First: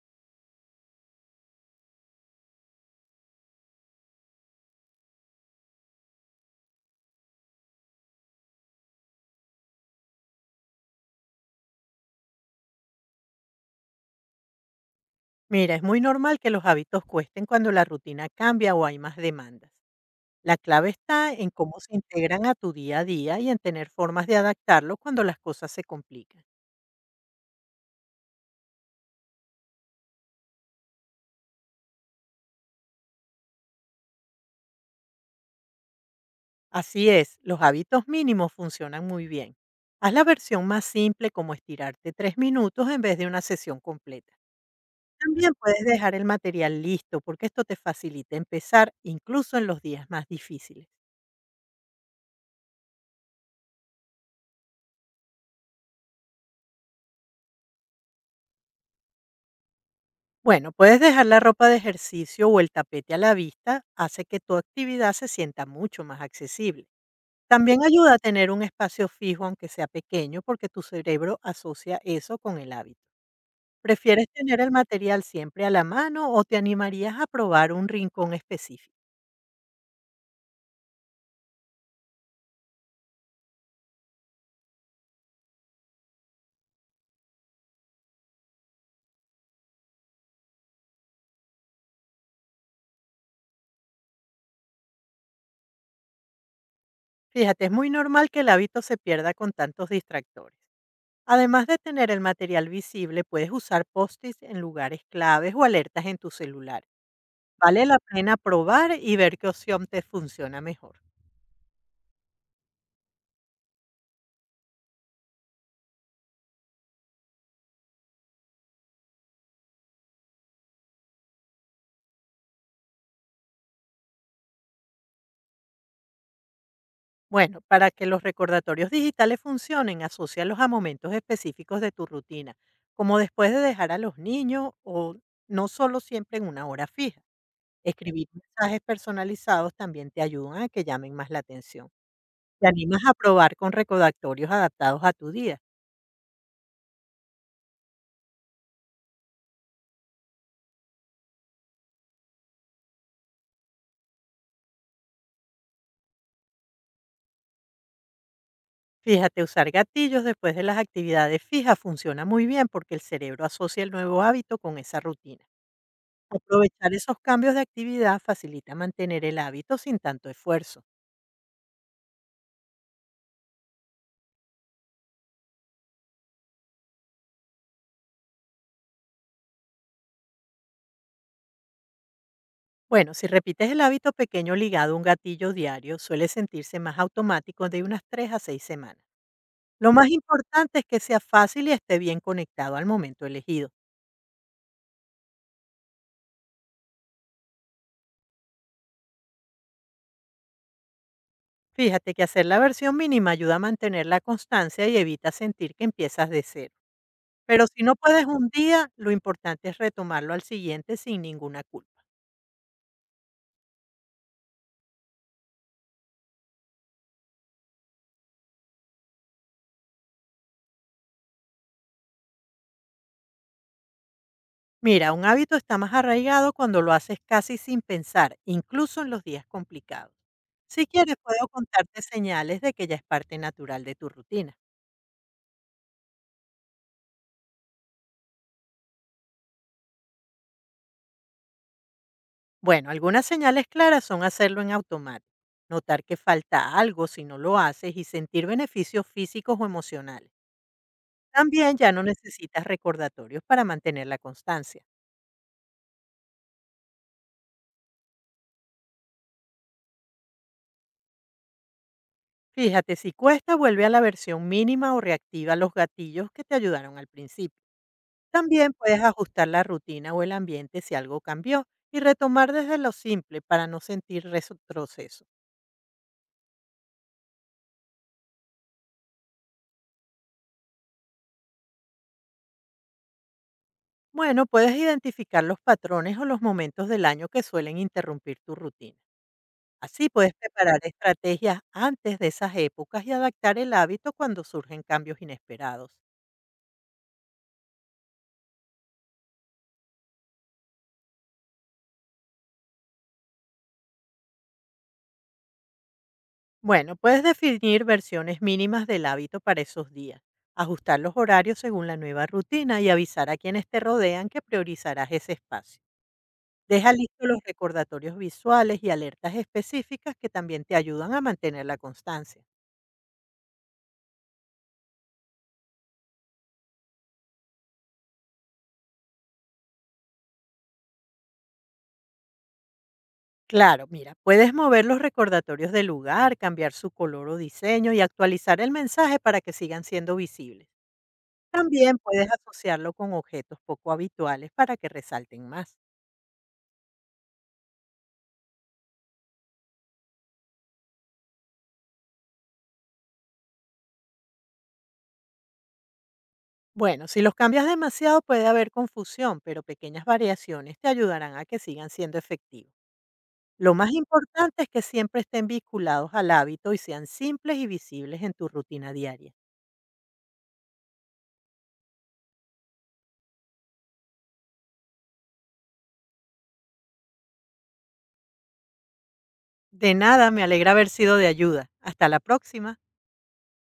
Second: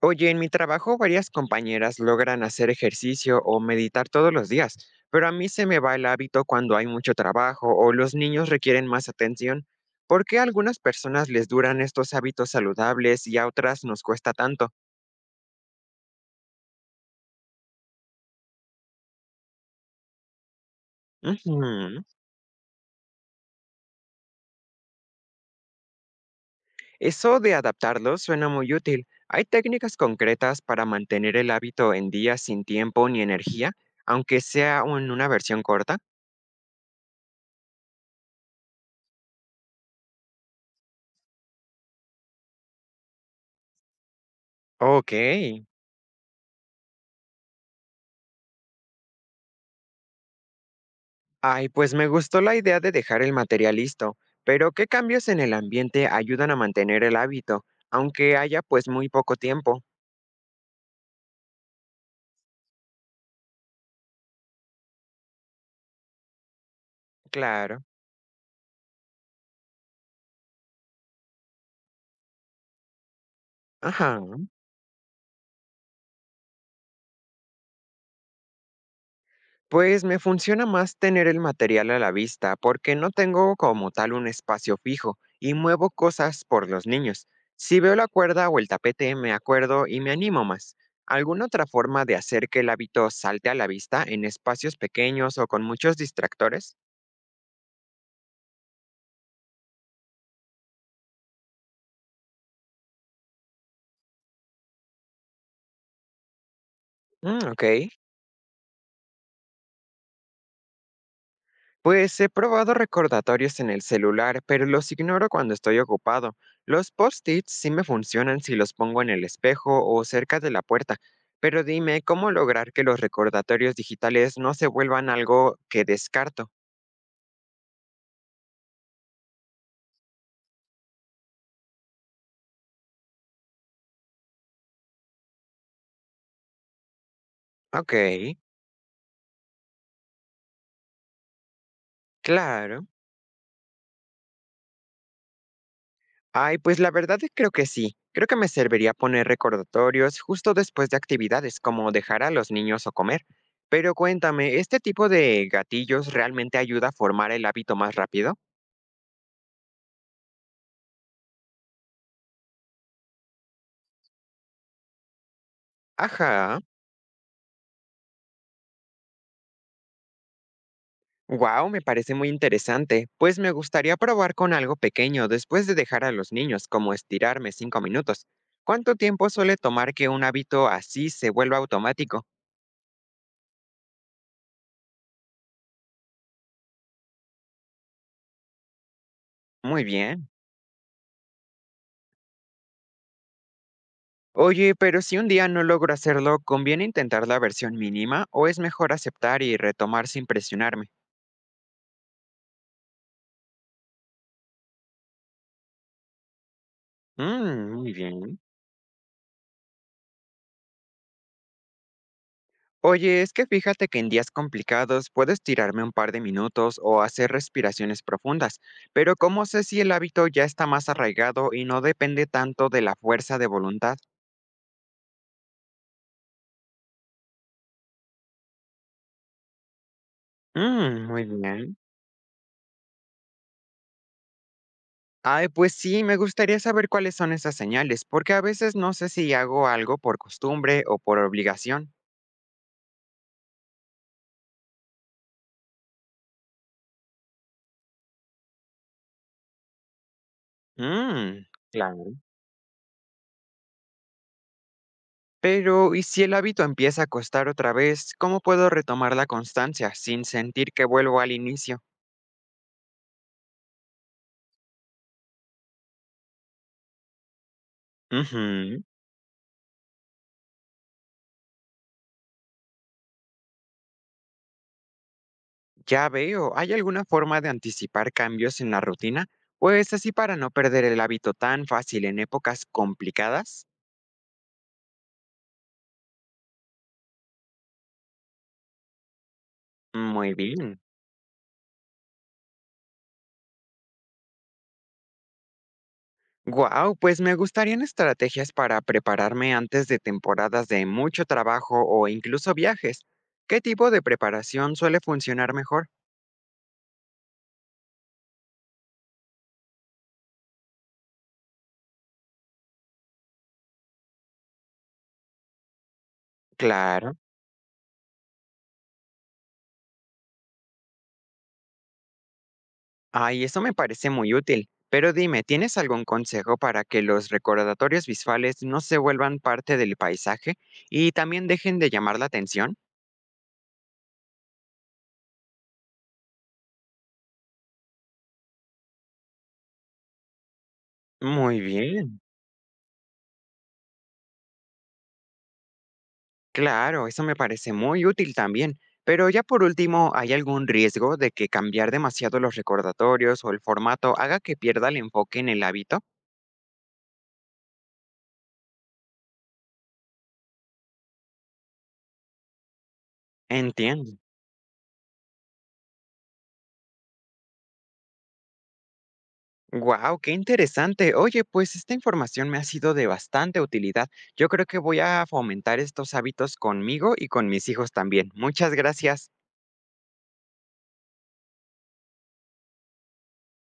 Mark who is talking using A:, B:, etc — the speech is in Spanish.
A: Oye, en mi trabajo varias compañeras logran hacer ejercicio o meditar todos los días, pero a mí se me va el hábito cuando hay mucho trabajo o los niños requieren más atención. ¿Por qué a algunas personas les duran estos hábitos saludables y a otras nos cuesta tanto?
B: Mira, es muy normal que los hábitos cuesten cuando la rutina cambia o hay más demandas. La clave está en cómo se
A: Ujú.
B: integran a tu día a día y en tener formas de adaptarlo cuando las cosas se complican.
A: Eso de adaptarlos suena muy útil. ¿Hay técnicas concretas para mantener el hábito en días sin tiempo ni energía, aunque sea en una versión corta?
B: Así es, los hábitos mínimos funcionan muy bien. Haz la versión más simple como estirarte 3 minutos en vez de una sesión completa.
A: Ok.
B: También puedes dejar el material listo porque esto te facilita empezar incluso en los días más difíciles.
A: Ay, pues me gustó la idea de dejar el material listo, pero ¿qué cambios en el ambiente ayudan a mantener el hábito, aunque haya muy poco tiempo?
B: Bueno, puedes dejar la ropa de ejercicio o el tapete a la vista, hace que tu actividad se sienta mucho más accesible. También
A: Claro.
B: ayuda a tener un espacio fijo, aunque sea pequeño, porque tu cerebro asocia eso con el hábito.
A: Ajá.
B: ¿Prefieres tener el material siempre a la mano o te animarías a probar un rincón específico?
A: Pues me funciona más tener el material a la vista, porque no tengo como tal un espacio fijo y muevo cosas por los niños. Si veo la cuerda o el tapete, me acuerdo y me animo más. ¿Alguna otra forma de hacer que el hábito salte a la vista en espacios pequeños o con muchos distractores?
B: Fíjate, es muy normal que el hábito se pierda con tantos distractores. Además de tener el material visible, puedes usar post-its en lugares claves o alertas en tu celular.
A: Mm, ok.
B: Vale la pena probar y ver qué opción te funciona mejor.
A: Pues he probado recordatorios en el celular, pero los ignoro cuando estoy ocupado. Los post-its sí me funcionan si los pongo en el espejo o cerca de la puerta, pero dime, ¿cómo lograr que los recordatorios digitales no se vuelvan algo que descarto?
B: Bueno, para que los recordatorios digitales funcionen, asócialos a momentos específicos de tu rutina, como después de dejar a los niños o no solo siempre en una hora fija.
A: Ok,
B: Escribir mensajes personalizados también te ayudan a que llamen más la atención. Te
A: claro.
B: animas a probar con recordatorios adaptados a tu día.
A: Ay, pues la verdad es creo que sí. Creo que me serviría poner recordatorios justo después de actividades como dejar a los niños o comer. Pero cuéntame, ¿este tipo de gatillos realmente ayuda a formar el hábito más rápido?
B: Fíjate, usar gatillos después de las actividades fijas funciona muy bien porque el cerebro asocia el nuevo hábito con esa rutina.
A: Ajá.
B: Aprovechar esos cambios de actividad facilita mantener el hábito sin tanto esfuerzo.
A: Wow, me parece muy interesante, pues me gustaría probar con algo pequeño después de dejar a los niños, como estirarme 5 minutos. ¿Cuánto tiempo suele tomar que un hábito así se vuelva automático?
B: Bueno, si repites el hábito pequeño ligado a un gatillo diario, suele sentirse más automático de unas 3 a 6 semanas.
A: Muy
B: Lo más
A: bien.
B: importante es que sea fácil y esté bien conectado al momento elegido.
A: Oye, pero si un día no logro hacerlo, ¿conviene intentar la versión mínima o es mejor aceptar y retomar sin presionarme?
B: Fíjate que hacer la versión mínima ayuda a mantener la constancia y evita sentir que empiezas de cero. Pero
A: Mm,
B: si
A: muy
B: no puedes
A: bien.
B: un día, lo importante es retomarlo al siguiente sin ninguna culpa.
A: Oye, es que fíjate que en días complicados puedo estirarme un par de minutos o hacer respiraciones profundas, pero ¿cómo sé si el hábito ya está más arraigado y no depende tanto de la fuerza de voluntad?
B: Mira, un hábito está más arraigado cuando lo haces casi sin pensar, incluso en los días complicados. Si
A: Mm,
B: quieres,
A: muy
B: puedo
A: bien.
B: contarte señales de que ya es parte natural de tu rutina.
A: Ay, pues sí, me gustaría saber cuáles son esas señales, porque a veces no sé si hago algo por costumbre o por obligación.
B: Bueno, algunas señales claras son hacerlo en automático, notar que falta algo si no lo haces y sentir beneficios físicos o emocionales.
A: Mm,
B: También ya no
A: claro.
B: necesitas recordatorios para mantener la constancia.
A: Pero, ¿y si el hábito empieza a costar otra vez? ¿Cómo puedo retomar la constancia sin sentir que vuelvo al inicio?
B: Fíjate, si cuesta, vuelve a la versión mínima o reactiva los gatillos que te ayudaron al principio. También
A: Ujú.
B: puedes ajustar la rutina o el ambiente si algo cambió y retomar desde lo simple para no sentir retroceso.
A: Ya veo, ¿hay alguna forma de anticipar cambios en la rutina? Pues así para no perder el hábito tan fácil en épocas complicadas.
B: Bueno, puedes identificar los patrones o los momentos del año que suelen interrumpir tu rutina. Así
A: Muy
B: puedes preparar
A: bien.
B: estrategias antes de esas épocas y adaptar el hábito cuando surgen cambios inesperados.
A: Wow, pues me gustarían estrategias para prepararme antes de temporadas de mucho trabajo o incluso viajes. ¿Qué tipo de preparación suele funcionar mejor?
B: Bueno, puedes definir versiones mínimas del hábito para esos días, ajustar los horarios según la nueva rutina y avisar a quienes te rodean que priorizarás ese espacio. Deja
A: Claro.
B: listos los recordatorios visuales y alertas específicas que también te ayudan a mantener la constancia.
A: Ay, eso me parece muy útil. Pero dime, ¿tienes algún consejo para que los recordatorios visuales no se vuelvan parte del paisaje y también dejen de llamar la atención?
B: Claro, mira, puedes mover los recordatorios de lugar, cambiar su color o diseño y actualizar el mensaje para que sigan siendo visibles.
A: Muy
B: También
A: bien,
B: puedes asociarlo con objetos poco habituales para que resalten más.
A: claro, eso me parece muy útil también. Pero ya por último, ¿hay algún riesgo de que cambiar demasiado los recordatorios o el formato haga que pierda el enfoque en el hábito?
B: Bueno, si los cambias demasiado puede haber confusión, pero pequeñas variaciones te ayudarán a que sigan siendo efectivos. Lo más
A: Entiendo.
B: importante es que siempre estén vinculados al hábito y sean simples y visibles en tu rutina diaria.
A: Wow, qué interesante. Oye, pues esta información me ha sido de bastante utilidad. Yo creo que voy a fomentar estos hábitos conmigo y con mis hijos también. Muchas gracias.
B: De nada, me alegra haber sido de ayuda. Hasta la próxima.